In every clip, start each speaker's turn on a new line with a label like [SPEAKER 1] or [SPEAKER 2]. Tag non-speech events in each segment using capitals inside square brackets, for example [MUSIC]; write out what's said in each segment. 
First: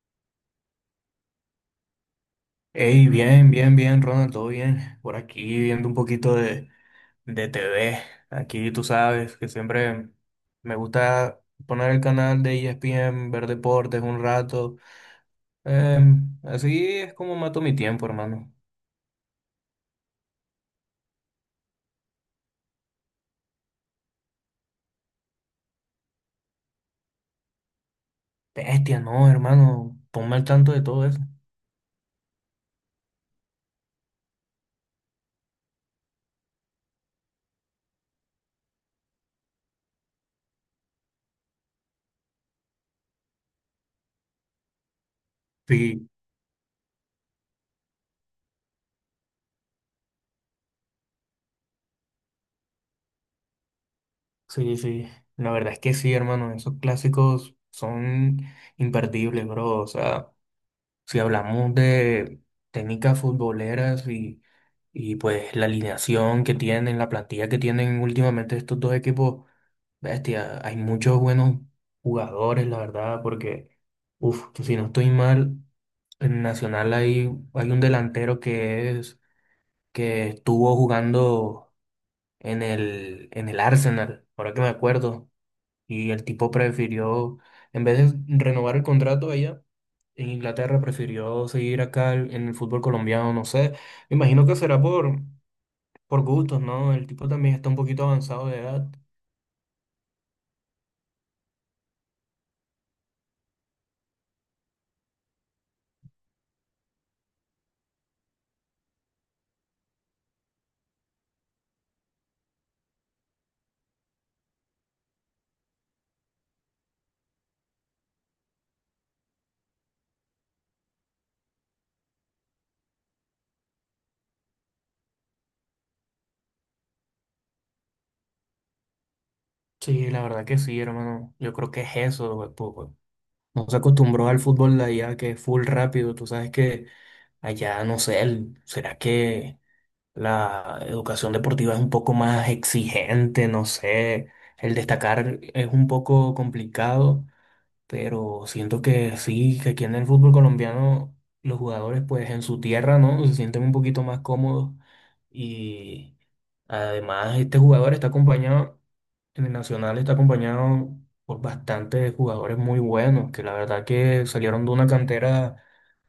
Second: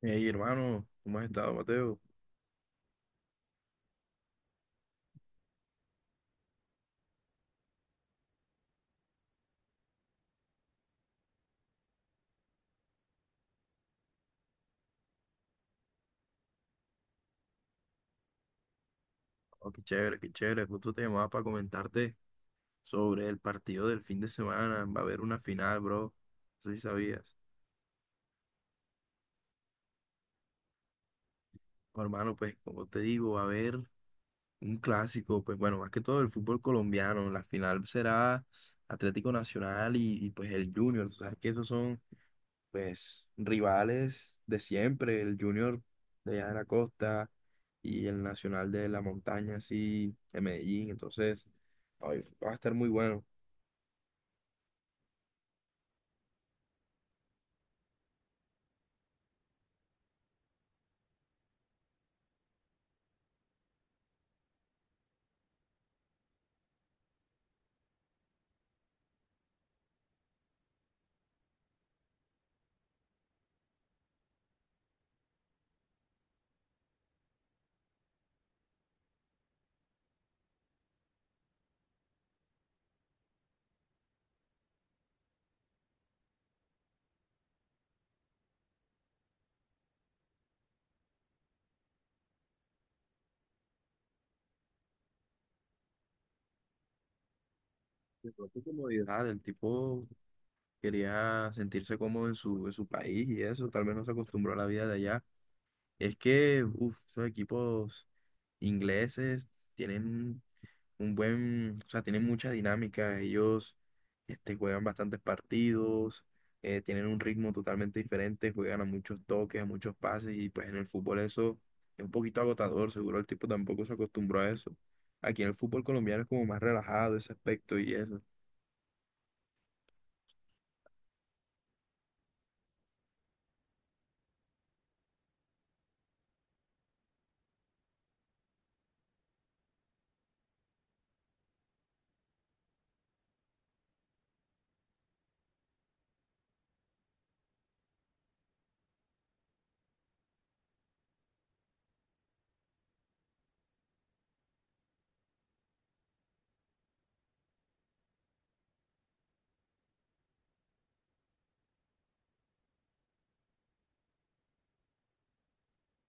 [SPEAKER 1] Hey, hermano, ¿cómo has estado, Mateo?
[SPEAKER 2] Hey, bien, bien, bien, Ronald, todo bien. Por aquí viendo un poquito de TV. Aquí tú sabes que siempre me gusta poner el canal de ESPN, ver deportes un rato. Así es como mato mi tiempo, hermano.
[SPEAKER 1] Oh, qué chévere, qué chévere. Justo te llamaba para comentarte sobre el partido del fin de semana. Va a haber una final, bro. No sé si sabías.
[SPEAKER 2] Bestia, no, hermano, ponme al tanto de todo eso.
[SPEAKER 1] Oh, hermano, pues, como te digo, va a haber un clásico, pues, bueno, más que todo el fútbol colombiano. La final será Atlético Nacional pues, el Junior. Tú sabes que esos son pues rivales de siempre, el Junior
[SPEAKER 2] Sí,
[SPEAKER 1] de allá de la costa y el Nacional de la Montaña, así, de Medellín, entonces ay, va a estar muy bueno.
[SPEAKER 2] sí, sí. La verdad es que sí, hermano, esos clásicos son imperdibles, bro. O sea, si hablamos de técnicas futboleras y pues la alineación que tienen, la plantilla que tienen últimamente estos dos equipos, bestia, hay muchos buenos jugadores, la verdad, porque, uff, si no estoy mal, en Nacional hay un delantero que estuvo jugando en el Arsenal, ahora que me acuerdo. Y el tipo prefirió, en vez de renovar el contrato allá en Inglaterra, prefirió seguir acá en el fútbol colombiano, no sé. Me imagino que será por gustos, ¿no? El tipo también está un poquito
[SPEAKER 1] De
[SPEAKER 2] avanzado de
[SPEAKER 1] pronto
[SPEAKER 2] edad.
[SPEAKER 1] comodidad, el tipo quería sentirse cómodo en en su país y eso, tal vez no se acostumbró a la vida de allá. Es que, uff, esos equipos ingleses tienen un buen, o sea, tienen mucha dinámica, ellos este, juegan bastantes partidos, tienen un ritmo totalmente diferente, juegan a muchos toques, a muchos pases y pues en el fútbol eso es un poquito agotador, seguro el tipo tampoco se acostumbró a eso. Aquí en el fútbol colombiano es como más relajado ese aspecto y eso.
[SPEAKER 2] Sí, la verdad que sí, hermano. Yo creo que es eso, güey, po- po. No se acostumbró al fútbol de allá, que es full rápido. Tú sabes que allá, no sé, será que la educación deportiva es un poco más exigente, no sé. El destacar es un poco complicado, pero siento que sí, que aquí en el fútbol colombiano los jugadores pues en su tierra, ¿no? Se sienten un poquito más cómodos y además este jugador está acompañado, en el Nacional está acompañado por bastantes jugadores muy buenos, que la verdad que salieron de una cantera,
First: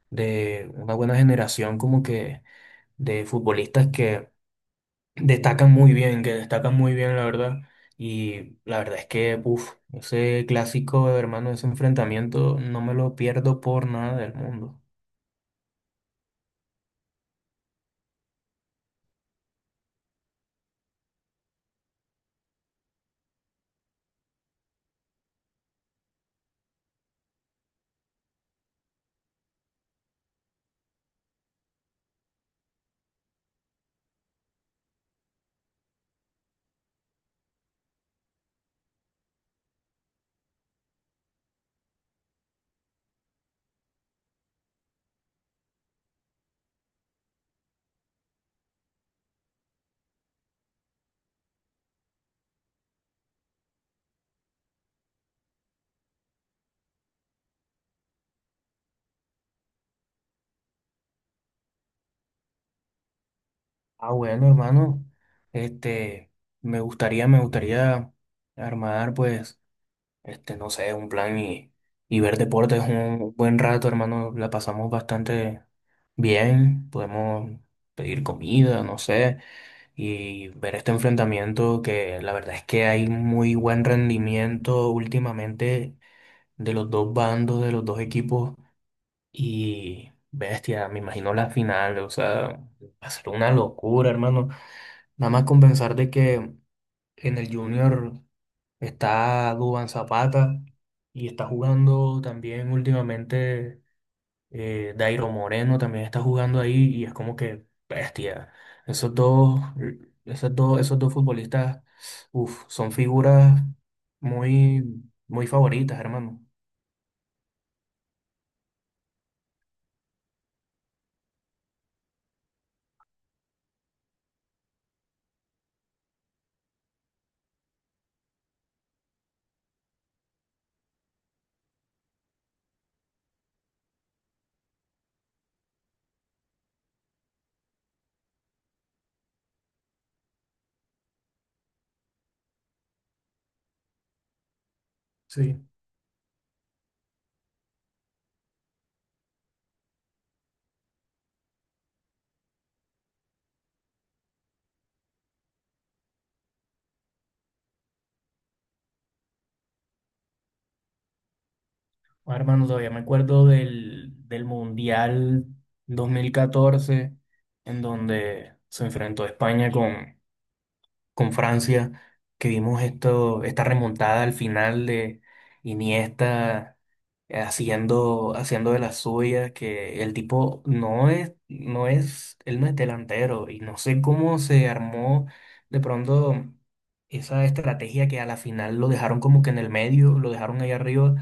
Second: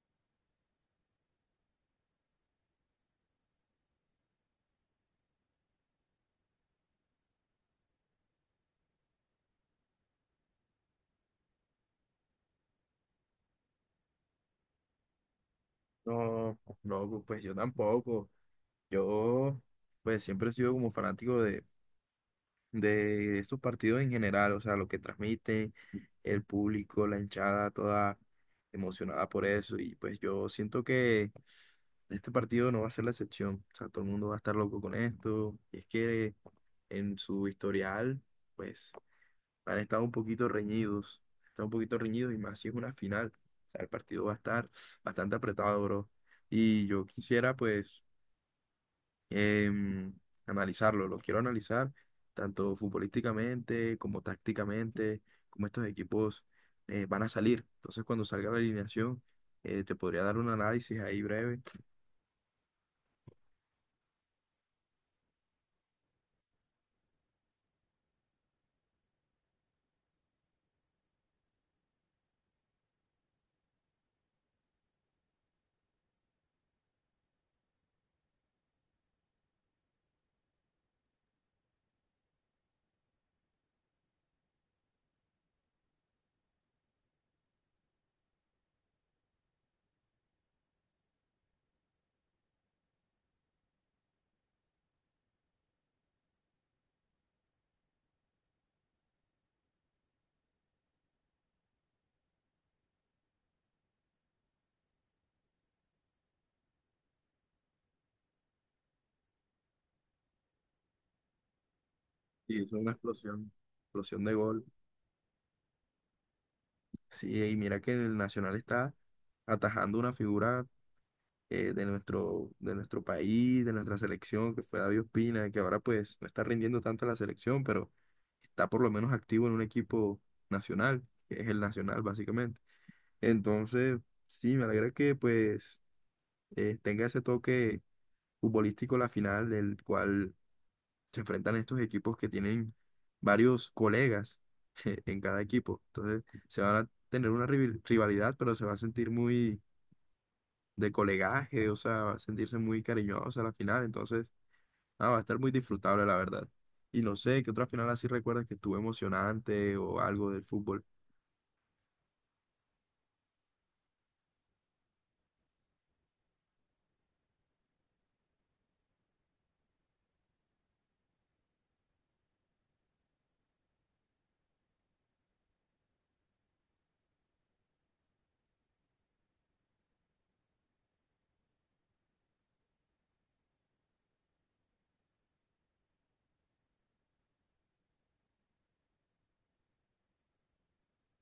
[SPEAKER 2] de una buena generación como que de futbolistas que destacan muy bien, que destacan muy bien, la verdad. Y la verdad es que, uff, ese clásico, hermano, ese enfrentamiento, no me lo pierdo por nada del mundo.
[SPEAKER 1] No, no, pues yo tampoco. Yo pues siempre he sido como fanático de estos partidos en general, o sea, lo que transmiten, el público, la hinchada, toda emocionada por eso. Y pues yo siento que este partido no va a ser la excepción. O sea, todo el mundo va a estar loco con esto. Y es que en su historial, pues han estado un poquito reñidos. Están un poquito reñidos y más si es una final. O sea, el partido va a estar bastante apretado, bro. Y yo quisiera, pues em, analizarlo, lo quiero analizar tanto futbolísticamente como tácticamente, como estos equipos van a salir. Entonces, cuando salga la alineación, te podría dar un análisis ahí breve.
[SPEAKER 2] Ah, bueno, hermano, este, me gustaría armar, pues, este, no sé, un plan y ver deportes un buen rato, hermano. La pasamos bastante bien, podemos pedir comida, no sé, y ver este enfrentamiento, que la verdad es que hay muy buen rendimiento últimamente de los dos bandos, de los dos equipos, y bestia, me imagino la final, o sea, va a ser una locura, hermano. Nada más con pensar de que en el Junior está Dubán Zapata y está jugando también últimamente, Dairo Moreno también está jugando ahí y es como que bestia. Esos dos, Esos dos futbolistas,
[SPEAKER 1] Y
[SPEAKER 2] uf,
[SPEAKER 1] es una
[SPEAKER 2] son
[SPEAKER 1] explosión,
[SPEAKER 2] figuras
[SPEAKER 1] explosión de gol.
[SPEAKER 2] muy, muy favoritas, hermano.
[SPEAKER 1] Sí, y mira que el Nacional está atajando una figura de de nuestro país, de nuestra selección, que fue David Ospina, que ahora pues no está rindiendo tanto en la selección, pero está por lo menos activo en un equipo nacional, que es el Nacional básicamente. Entonces, sí, me alegra que pues tenga ese toque futbolístico la final, del cual se enfrentan estos equipos que tienen varios colegas [LAUGHS] en cada
[SPEAKER 2] Sí.
[SPEAKER 1] equipo. Entonces, se van a tener una rivalidad, pero se va a sentir muy de colegaje, o sea, sentirse muy cariñosos a la final, entonces, nada, va a estar muy disfrutable, la verdad. Y no sé, ¿qué otra final así recuerdas que estuvo emocionante o algo del fútbol?
[SPEAKER 2] Ah, hermano, todavía me acuerdo del Mundial 2014, en donde se enfrentó España con Francia, que vimos esto, esta remontada al final de Iniesta, haciendo de las suyas, que el tipo él no es delantero y no sé cómo se armó de pronto esa estrategia, que a la final lo dejaron como que en el medio, lo dejaron ahí arriba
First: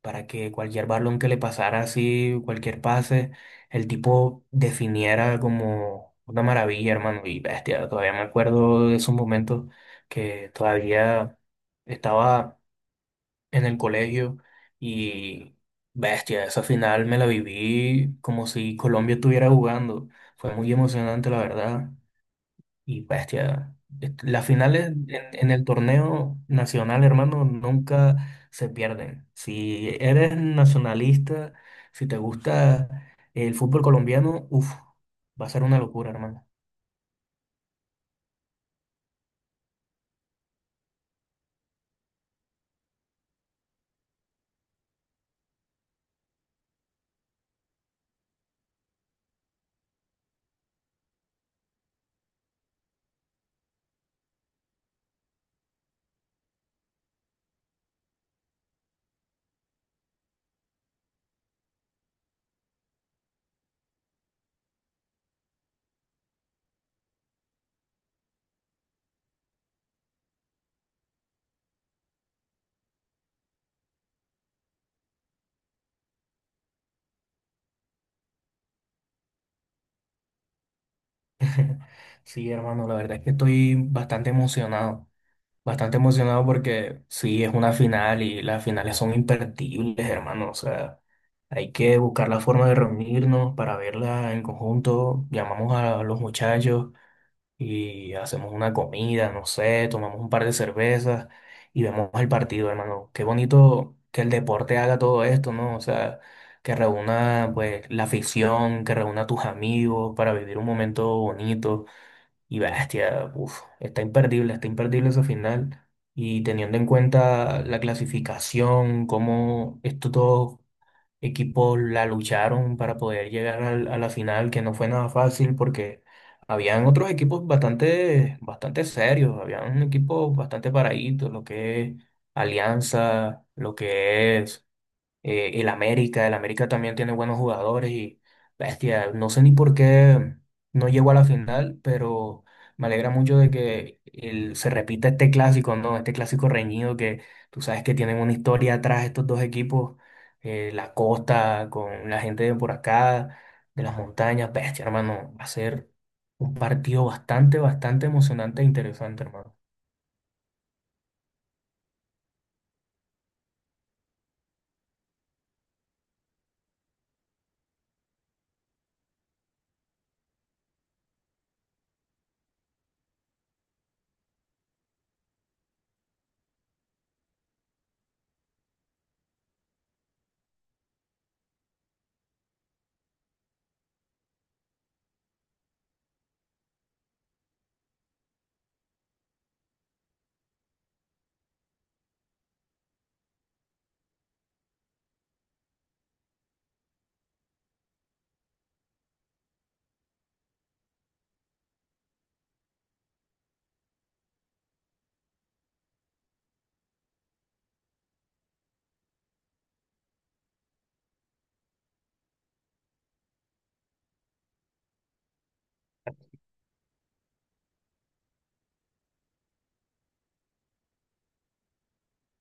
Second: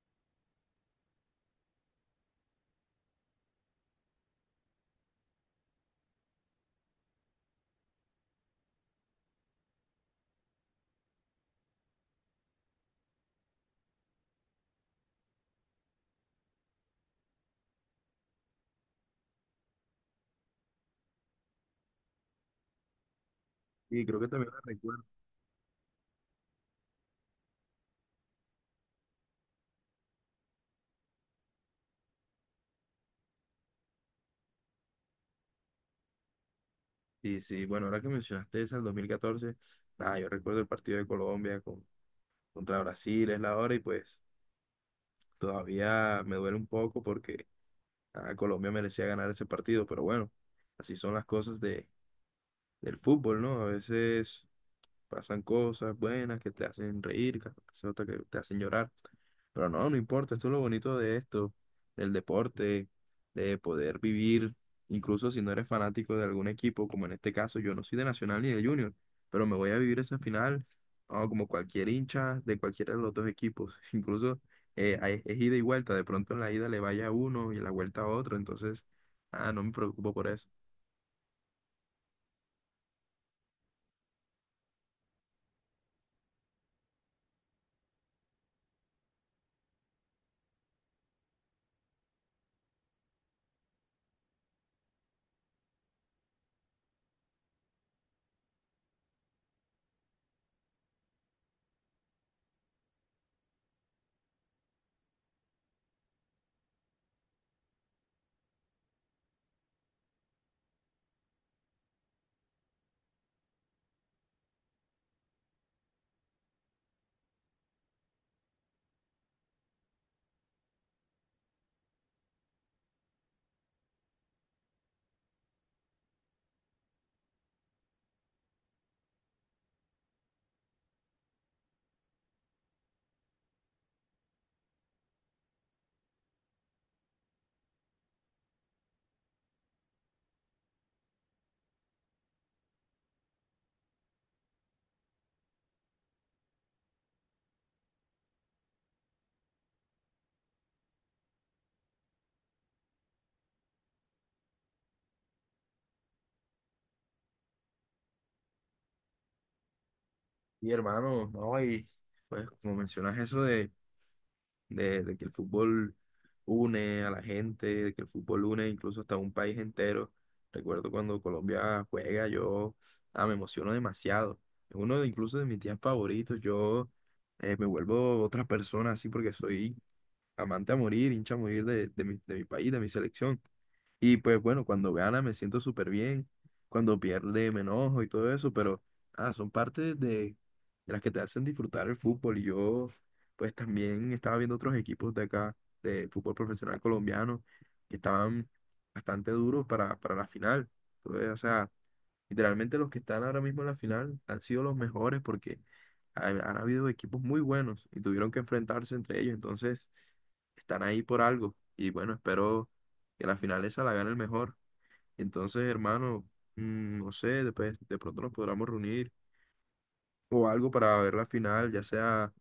[SPEAKER 2] para que cualquier balón que le pasara así, cualquier pase, el tipo definiera como una maravilla, hermano, y bestia. Todavía me acuerdo de esos momentos, que todavía estaba en el colegio y bestia, esa final me la viví como si Colombia estuviera jugando. Fue muy emocionante, la verdad. Y bestia,
[SPEAKER 1] Y creo que
[SPEAKER 2] las
[SPEAKER 1] también la
[SPEAKER 2] finales
[SPEAKER 1] recuerdo.
[SPEAKER 2] en el torneo nacional, hermano, nunca se pierden. Si eres nacionalista, si te gusta el fútbol colombiano, uff, va a ser una locura, hermano.
[SPEAKER 1] Y sí, bueno, ahora que mencionaste esa, el 2014, nada, yo recuerdo el partido de Colombia contra Brasil, es la hora, y pues todavía me duele un poco porque ah, Colombia merecía ganar ese partido, pero bueno, así son las cosas del fútbol, ¿no? A veces pasan cosas buenas que te hacen reír, que pasan otras que te hacen llorar. Pero no, no importa, esto es lo bonito de esto, del deporte, de poder vivir, incluso si no eres fanático de algún equipo, como en este caso, yo no soy de Nacional ni de Junior, pero me voy a vivir esa final, ah, como cualquier hincha de cualquiera de los dos equipos. [LAUGHS] Incluso es ida y vuelta, de pronto en la ida le vaya a uno y en la vuelta a otro, entonces, ah, no me preocupo por eso.
[SPEAKER 2] Sí, hermano, la verdad es que estoy bastante emocionado. Bastante emocionado porque sí, es una final y las finales son imperdibles, hermano. O sea, hay que buscar la forma de reunirnos para verla en conjunto. Llamamos a los muchachos y hacemos una comida, no sé, tomamos un par de cervezas y vemos el partido, hermano. Qué bonito que el deporte haga todo esto, ¿no? O sea, que reúna pues la afición, que reúna a tus amigos para vivir un momento bonito y bestia, uf, está imperdible ese final. Y teniendo en cuenta la clasificación, cómo esto todo equipos la lucharon para poder llegar a la final, que no fue nada fácil porque habían otros equipos bastante, bastante serios, habían equipos bastante paraditos, lo que es Alianza, lo que es y el América también tiene buenos jugadores y bestia, no sé ni por qué no llegó a la final, pero me alegra mucho de que se repita este clásico, ¿no? Este clásico reñido, que tú sabes que tienen una historia atrás estos dos equipos, la costa con la gente de por acá, de las montañas, bestia, hermano, va a ser un partido bastante, bastante emocionante e interesante, hermano.
[SPEAKER 1] Y hermano, no, y pues como mencionas eso de de que el fútbol une a la gente, de que el fútbol une incluso hasta un país entero. Recuerdo cuando Colombia juega, yo ah, me emociono demasiado. Es uno de, incluso de mis días favoritos. Yo me vuelvo otra persona así porque soy amante a morir, hincha a morir de mi país, de mi selección. Y pues bueno, cuando gana me siento súper bien, cuando pierde me enojo y todo eso, pero ah, son partes de las que te hacen disfrutar el fútbol. Y yo pues también estaba viendo otros equipos de acá, de fútbol profesional colombiano, que estaban bastante duros para la final. Entonces, o sea, literalmente los que están ahora mismo en la final han sido los mejores porque habido equipos muy buenos y tuvieron que enfrentarse entre ellos. Entonces, están ahí por algo. Y bueno, espero que la final esa la gane el mejor. Entonces, hermano, mm, no sé, después de pronto nos podremos reunir o algo para ver la final, ya sea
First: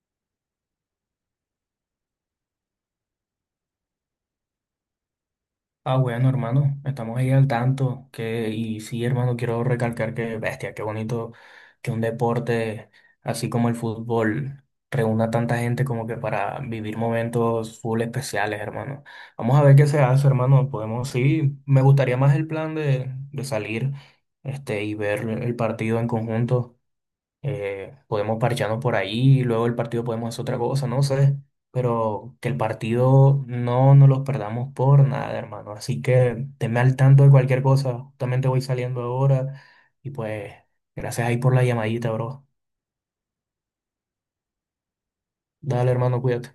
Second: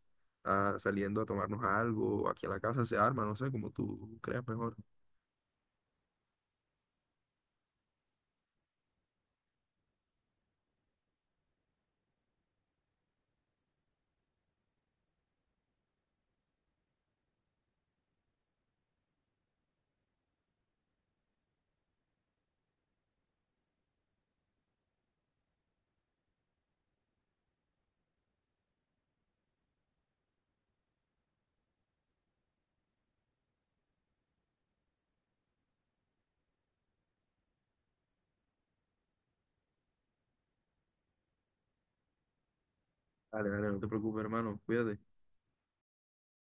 [SPEAKER 1] ah, saliendo a tomarnos algo, o aquí a la casa se arma, no sé, como tú creas mejor.
[SPEAKER 2] Ah, bueno, hermano, estamos ahí al tanto. Que, y sí, hermano, quiero recalcar que, bestia, qué bonito que un deporte así como el fútbol reúna tanta gente como que para vivir momentos full especiales, hermano. Vamos a ver qué se hace, hermano. Podemos, sí, me gustaría más el plan de salir este, y ver el partido en conjunto, podemos parcharnos por ahí, luego el partido podemos hacer otra cosa, no sé, pero que el partido no nos los perdamos por nada, hermano. Así que tenme al tanto de cualquier cosa, justamente voy saliendo ahora y pues gracias ahí por la llamadita, bro.
[SPEAKER 1] Dale, dale, no te preocupes, hermano, cuídate.
[SPEAKER 2] Dale, hermano, cuídate.